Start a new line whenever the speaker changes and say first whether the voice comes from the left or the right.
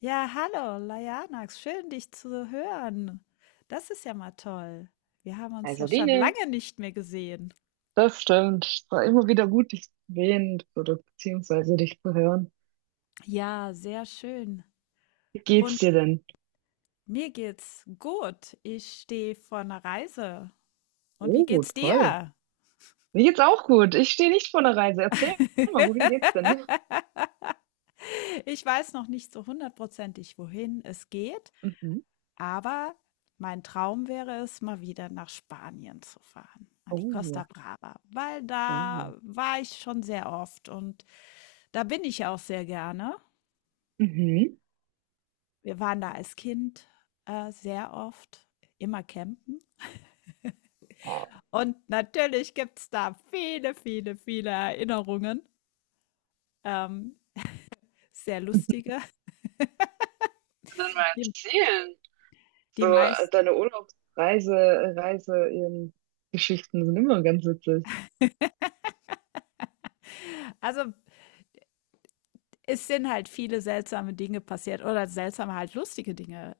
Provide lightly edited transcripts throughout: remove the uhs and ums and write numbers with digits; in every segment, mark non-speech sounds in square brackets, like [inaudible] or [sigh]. left: Ja, hallo, Lajanax, schön dich zu hören. Das ist ja mal toll. Wir haben uns ja
right: Also
left: schon
right: Biene.
left: lange nicht mehr gesehen.
right: Das stimmt. Es war immer wieder gut, dich zu sehen oder beziehungsweise dich zu hören.
left: Ja, sehr schön.
right: Wie geht's dir denn?
left: Mir geht's gut. Ich stehe vor einer Reise. Und wie
right: Oh,
left: geht's
right: toll.
left: dir?
right: Mir geht's auch gut. Ich stehe nicht vor einer Reise. Erzähl mal, wohin geht's denn?
left: Ich weiß noch nicht so hundertprozentig, wohin es geht,
right: Mhm.
left: aber mein Traum wäre es, mal wieder nach Spanien zu fahren, an die Costa
right: Oh,
left: Brava, weil
right: oh.
left: da war ich schon sehr oft und da bin ich auch sehr gerne.
right: Mhm.
left: Wir waren da als Kind, sehr oft, immer campen.
right: Oh.
left: Und natürlich gibt's da viele, viele, viele Erinnerungen, ähm, sehr lustige.
right: Dann mal
left: [laughs] die
right: erzählen.
left: die
right: So,
left: meisten
right: deine Urlaubsreise, Reise, Geschichten sind immer ganz witzig.
left: also, es sind halt viele seltsame Dinge passiert oder seltsame, halt lustige Dinge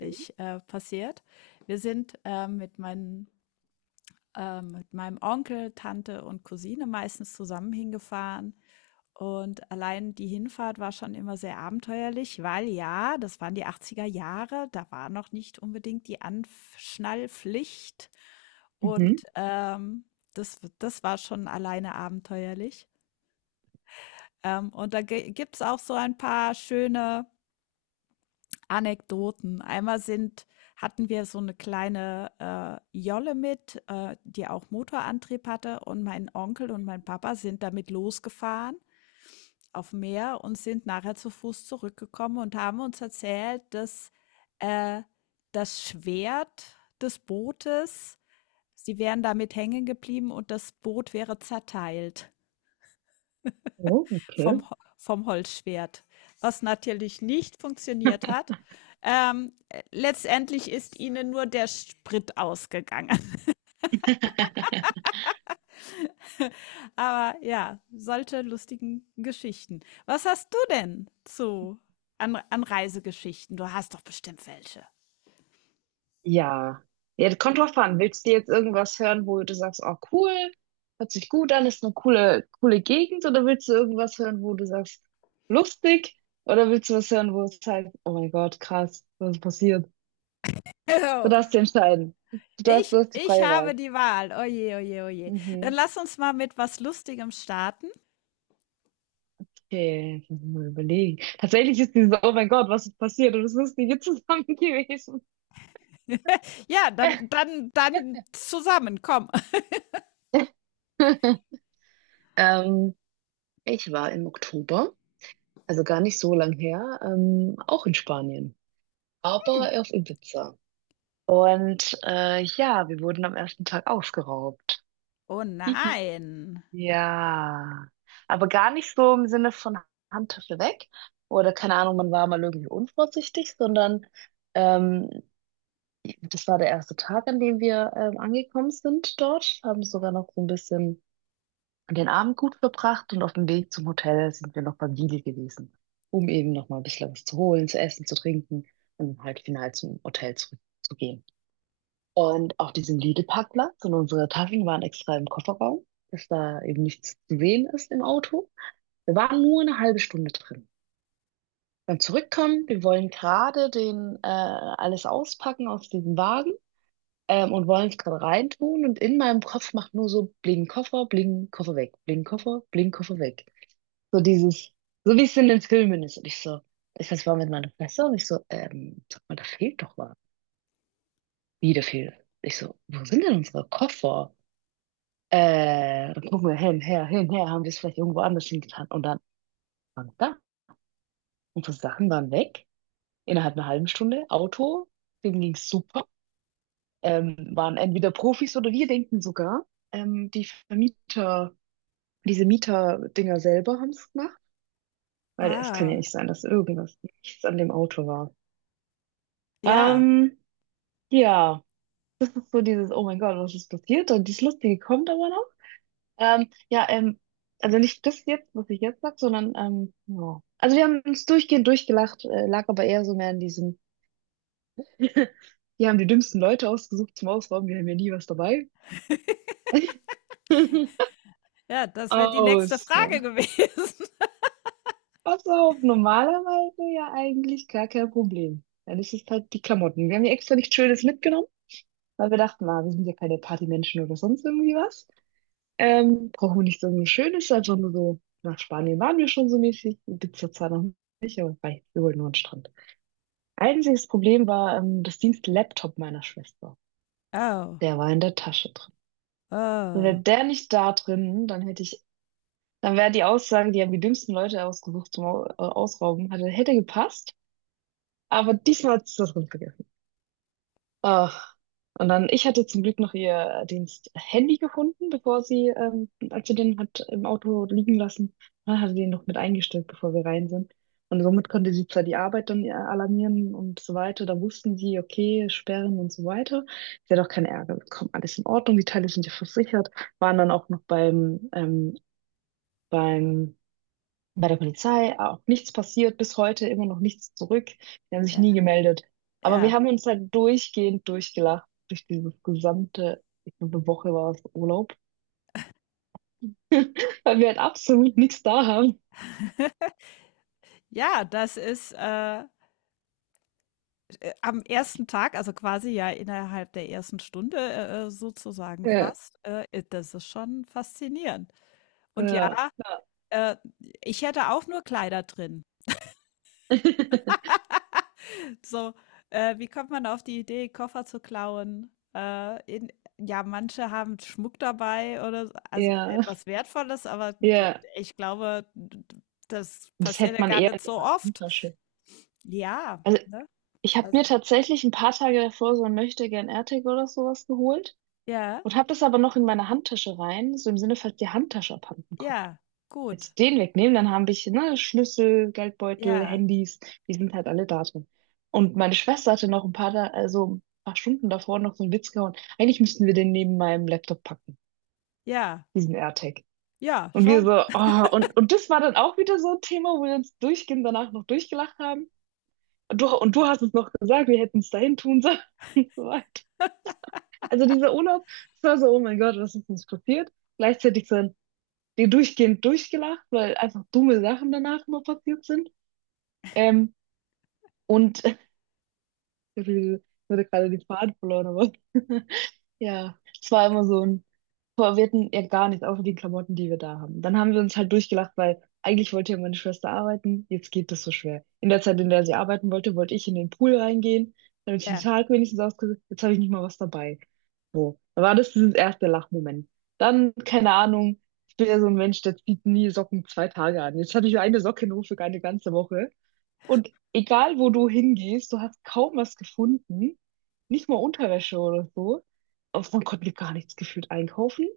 right: Mhm.
left: äh, passiert. Wir sind mit meinem Onkel, Tante und Cousine meistens zusammen hingefahren. Und allein die Hinfahrt war schon immer sehr abenteuerlich, weil ja, das waren die 80er Jahre, da war noch nicht unbedingt die Anschnallpflicht.
right: Mhm.
left: Und das war schon alleine abenteuerlich. Und da gibt es auch so ein paar schöne Anekdoten. Einmal hatten wir so eine kleine Jolle mit die auch Motorantrieb hatte. Und mein Onkel und mein Papa sind damit losgefahren aufm Meer und sind nachher zu Fuß zurückgekommen und haben uns erzählt, dass, äh, das Schwert des Bootes sie wären damit hängen geblieben und das Boot wäre zerteilt
right: Oh,
left: vom
right: okay.
left: vom Holzschwert, was natürlich nicht funktioniert hat. Letztendlich ist ihnen nur der Sprit ausgegangen. [laughs]
right: [laughs]
left: Aber ja, solche lustigen Geschichten. Was hast du denn zu an an Reisegeschichten? Du hast doch bestimmt welche.
right: Ja. Ja, das kommt drauf an. Willst du jetzt irgendwas hören, wo du sagst, oh cool, hört sich gut an, ist eine coole, coole Gegend, oder willst du irgendwas hören, wo du sagst, lustig, oder willst du was hören, wo es heißt, oh mein Gott, krass, was ist passiert? Du
left: Oh,
right: darfst dich entscheiden. Du
left: ich,
right: hast die
left: ich
right: freie
left: habe
right: Wahl.
left: die Wahl. Oh je, oh, oh. Dann
right: Mhm.
left: lass uns mal mit was Lustigem starten.
right: Okay, jetzt muss ich mal überlegen. Tatsächlich ist dieses, oh mein Gott, was ist passiert? Und es ist nie zusammen gewesen.
left: Ja, dann zusammen, komm. [laughs]
right: [laughs] Ähm, ich war im Oktober, also gar nicht so lang her, auch in Spanien, aber auf Ibiza. Und ja, wir wurden am ersten Tag ausgeraubt.
left: Oh
right: Hihi.
left: nein.
right: Ja, aber gar nicht so im Sinne von Handtasche weg oder keine Ahnung, man war mal irgendwie unvorsichtig, sondern ähm, das war der erste Tag, an dem wir angekommen sind dort, haben sogar noch so ein bisschen den Abend gut verbracht, und auf dem Weg zum Hotel sind wir noch beim Lidl gewesen, um eben noch mal ein bisschen was zu holen, zu essen, zu trinken und halt final zum Hotel zurückzugehen. Und auf diesem Lidl-Parkplatz, und unsere Taschen waren extra im Kofferraum, dass da eben nichts zu sehen ist im Auto. Wir waren nur eine halbe Stunde drin. Dann zurückkommen, wir wollen gerade den alles auspacken aus diesem Wagen, und wollen es gerade reintun. Und in meinem Kopf macht nur so bling Koffer weg, bling Koffer weg. So dieses, so wie es in den Filmen ist. Und ich so, ich weiß, war mit meiner Fresse, und ich so, sag mal, da fehlt doch was. Wie, da fehlt. Ich so, wo sind denn unsere Koffer? Dann gucken wir hin, her, haben wir es vielleicht irgendwo anders hingetan. Und dann waren da. Unsere Sachen waren weg. Innerhalb einer halben Stunde. Auto, dem ging's super. Waren entweder Profis oder wir denken sogar, die Vermieter, diese Mieter-Dinger selber haben es gemacht. Weil es kann ja
left: Wow.
right: nicht sein, dass irgendwas nichts an dem Auto war.
left: Ja,
right: Ähm, ja, so dieses, oh mein Gott, was ist passiert? Und dieses Lustige kommt aber noch. Ähm, ja, ähm, also nicht das jetzt, was ich jetzt sag, sondern ja. Also wir haben uns durchgehend durchgelacht, lag aber eher so mehr in diesem, [laughs] die haben die dümmsten Leute ausgesucht zum Ausrauben, wir haben ja nie was dabei.
left: ja, das wäre die nächste
right: Aus.
left: Frage gewesen. [laughs]
right: Was auch normalerweise ja eigentlich gar kein Problem. Dann ist es halt die Klamotten. Wir haben ja extra nichts Schönes mitgenommen, weil wir dachten, na, wir sind ja keine Partymenschen oder sonst irgendwie was. Brauchen wir nicht so ein Schönes, einfach nur so, nach Spanien waren wir schon so mäßig, Ibiza zwar noch nicht, aber wei, wir wollten nur an den Strand. Einziges Problem war das Dienstlaptop meiner Schwester.
left: Oh,
right: Der war in der Tasche drin.
left: oh.
right: Wäre der nicht da drin, dann hätte ich, dann wäre die Aussage, die haben die dümmsten Leute ausgesucht zum Ausrauben, hätte gepasst. Aber diesmal hat es das drin. Ach, und dann, ich hatte zum Glück noch ihr Diensthandy gefunden, bevor sie, als sie den hat im Auto liegen lassen, dann hatte sie den noch mit eingestellt, bevor wir rein sind. Und somit konnte sie zwar die Arbeit dann alarmieren und so weiter, da wussten sie, okay, sperren und so weiter. Sie hat auch keinen Ärger bekommen, alles in Ordnung, die Teile sind ja versichert, waren dann auch noch beim, beim bei der Polizei auch nichts passiert, bis heute immer noch nichts zurück. Die haben sich
left: Ja,
right: nie gemeldet. Aber wir
left: ja.
right: haben uns halt durchgehend durchgelacht durch dieses gesamte, ich glaube, eine Woche war es Urlaub, [laughs] weil wir halt absolut nichts da haben.
left: Ja, das ist am ersten Tag, also quasi ja innerhalb der ersten Stunde sozusagen
right: Ja.
left: fast. Das ist schon faszinierend. Und ja,
right: Ja, ja,
left: äh, ich hätte auch nur Kleider drin.
right: [laughs]
left: So wie kommt man auf die Idee, Koffer zu klauen? Ja, manche haben Schmuck dabei oder also
right: ja.
left: etwas Wertvolles, aber
right: Ja.
left: ich glaube, das
right: Das
left: passiert
right: hätte
left: ja
right: man
left: gar
right: eher in
left: nicht
right: der
left: so oft.
right: Handtasche.
left: Ja,
right: Also
left: ne?
right: ich habe mir
left: Also.
right: tatsächlich ein paar Tage davor so ein Möchtegern AirTag oder sowas geholt
left: Ja,
right: und habe das aber noch in meine Handtasche rein, so im Sinne, falls die Handtasche abhanden kommt.
left: ja,
right: Als ich
left: gut.
right: den wegnehmen, dann haben ich, ne, Schlüssel, Geldbeutel,
left: Ja,
right: Handys, die sind halt alle da drin. Und meine Schwester hatte noch ein paar, da, also ein paar Stunden davor noch so einen Witz gehauen. Eigentlich müssten wir den neben meinem Laptop packen,
left: ja,
right: diesen AirTag.
left: ja,
right: Und wir
left: schon.
right: so, oh, und das war dann auch wieder so ein Thema, wo wir uns durchgehend danach noch durchgelacht haben. Und du hast es noch gesagt, wir hätten es dahin tun sollen [laughs] und so weiter. Also dieser Urlaub, das war so, oh mein Gott, was ist uns passiert? Gleichzeitig so ein, die durchgehend durchgelacht, weil einfach dumme Sachen danach immer passiert sind. Ähm, und [laughs] ich hatte gerade den Faden verloren, aber [laughs] ja, es war immer so ein, boah, wir hatten ja gar nichts, außer die Klamotten, die wir da haben. Dann haben wir uns halt durchgelacht, weil eigentlich wollte ja meine Schwester arbeiten, jetzt geht das so schwer. In der Zeit, in der sie arbeiten wollte, wollte ich in den Pool reingehen, damit ich den
left: Ja,
right: Tag wenigstens ausgesucht, jetzt habe ich nicht mal was dabei. So, da war das dieses erste Lachmoment. Dann, keine Ahnung, ich bin ja so ein Mensch, der zieht nie Socken zwei Tage an. Jetzt hatte ich eine Socke nur für eine ganze Woche. Und egal, wo du hingehst, du hast kaum was gefunden. Nicht mal Unterwäsche oder so. Also man konnte gar nichts gefühlt einkaufen.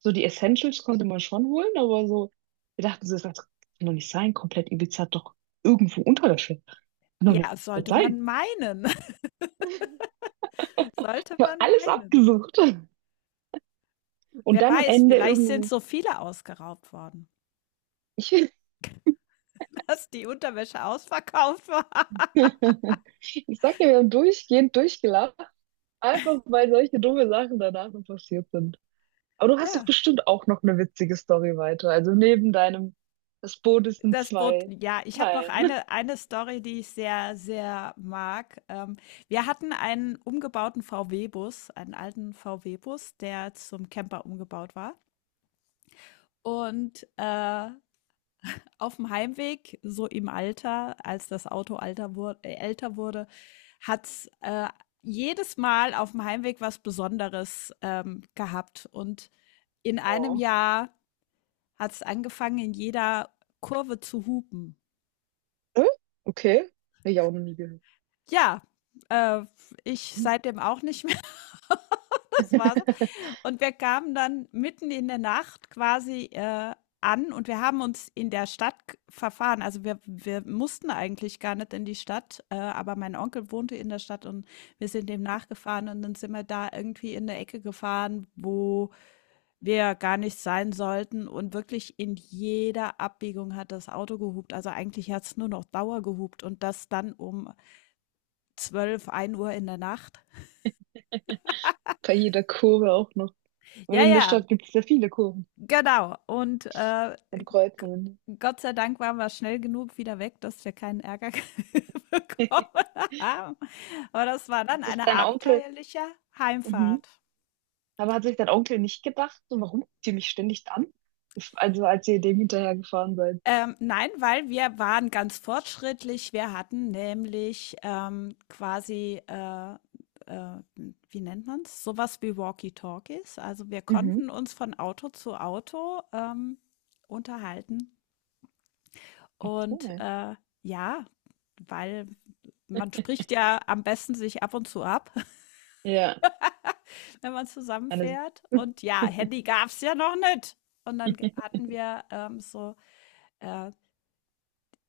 right: So die Essentials konnte man schon holen, aber so, wir dachten so, das kann doch nicht sein. Komplett Ibiza hat doch irgendwo Unterwäsche. Kann doch
left: ja,
right: nicht
left: sollte man
right: sein.
left: meinen. [laughs] Sollte
right: Ich habe
left: man
right: alles
left: meinen.
right: abgesucht. Und
left: Wer
right: dann am
left: weiß,
right: Ende
left: vielleicht sind
right: irgendwo.
left: so viele ausgeraubt worden,
right: Ich, [laughs]
left: [laughs] dass die Unterwäsche ausverkauft war.
right: ich sag dir, wir haben durchgehend durchgelacht, einfach weil solche dumme Sachen danach noch passiert sind. Aber du hast doch
left: Ja,
right: bestimmt auch noch eine witzige Story weiter. Also neben deinem, das Boot ist in
left: das Boot
right: zwei
left: ja, ich habe noch
right: Teilen.
left: eine Story, die ich sehr, sehr mag. Wir hatten einen umgebauten VW-Bus, einen alten VW-Bus, der zum Camper umgebaut war. Und auf dem Heimweg, so im Alter, als das Auto alter wur älter wurde, hat's jedes Mal auf dem Heimweg was Besonderes gehabt. Und in einem
right: Oh.
left: Jahr hat's angefangen, in jeder Kurve zu hupen.
right: Hä? Okay. Hab ich auch noch nie gehört.
left: Ja, äh, ich seitdem auch nicht mehr. [laughs] Das war so.
right: [laughs]
left: Und wir kamen dann mitten in der Nacht quasi an und wir haben uns in der Stadt g verfahren. Also, wir mussten eigentlich gar nicht in die Stadt aber mein Onkel wohnte in der Stadt und wir sind dem nachgefahren und dann sind wir da irgendwie in 'ne Ecke gefahren, wo wir gar nicht sein sollten und wirklich in jeder Abbiegung hat das Auto gehupt. Also, eigentlich hat es nur noch Dauer gehupt und das dann um 12, 1 Uhr in der Nacht.
right: Bei jeder Kurve auch noch. Und
left: Ja,
right: in der
left: ja.
right: Stadt gibt es ja viele Kurven
left: Genau. Und
right: und
left: g-
right: Kreuzungen.
left: Gott sei Dank waren wir schnell genug wieder weg, dass wir keinen Ärger [laughs] bekommen
right: [laughs]
left: haben. Aber das war dann
right: Jetzt ist
left: eine
right: dein Onkel.
left: abenteuerliche
right: Mhm.
left: Heimfahrt.
right: Aber hat sich dein Onkel nicht gedacht, so, warum guckt ihr mich ständig an? Also als ihr dem hinterher gefahren seid.
left: Nein, weil wir waren ganz fortschrittlich. Wir hatten nämlich quasiäh, wie nennt man es, sowas wie Walkie-Talkies. Also wir
right: Mhm.
left: konnten uns von Auto zu Auto unterhalten. Und
right: Okay.
left: ja, weil man spricht ja am besten sich ab und zu ab, [laughs]
right: Ja.
left: wenn man
right: Eine,
left: zusammenfährt.
right: [laughs]
left: Und ja, Handy gab's ja noch nicht. Und dann hatten wir so, äh,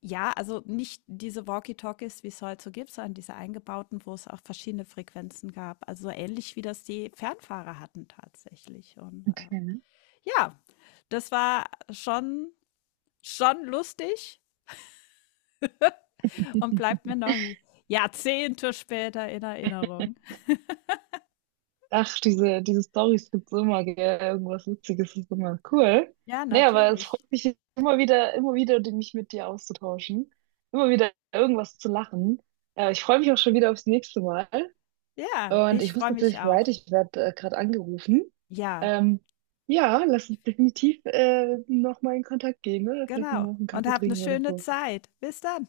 left: ja, also nicht diese Walkie-Talkies, wie es heute so gibt, sondern diese eingebauten, wo es auch verschiedene Frequenzen gab. Also so ähnlich wie das die Fernfahrer hatten tatsächlich. Und
right: okay.
left: ja, das war schon, schon lustig und bleibt mir noch Jahrzehnte später in Erinnerung.
right: Ach, diese Storys gibt's immer, gell? Irgendwas Witziges ist immer cool.
left: Ja,
right: Nee, aber es
left: natürlich.
right: freut mich immer wieder, die- mich mit dir auszutauschen. Immer wieder irgendwas zu lachen. Ich freue mich auch schon wieder aufs nächste Mal.
left: Ja,
right: Und
left: ich
right: ich muss
left: freue mich
right: tatsächlich
left: auch.
right: weiter, ich werde gerade angerufen.
left: Ja,
right: Ähm, ja, lass uns definitiv nochmal in Kontakt gehen, ne? Vielleicht
left: genau.
right: nochmal auf einen
left: Und
right: Kaffee
left: hab 'ne
right: trinken oder
left: schöne
right: so.
left: Zeit. Bis dann.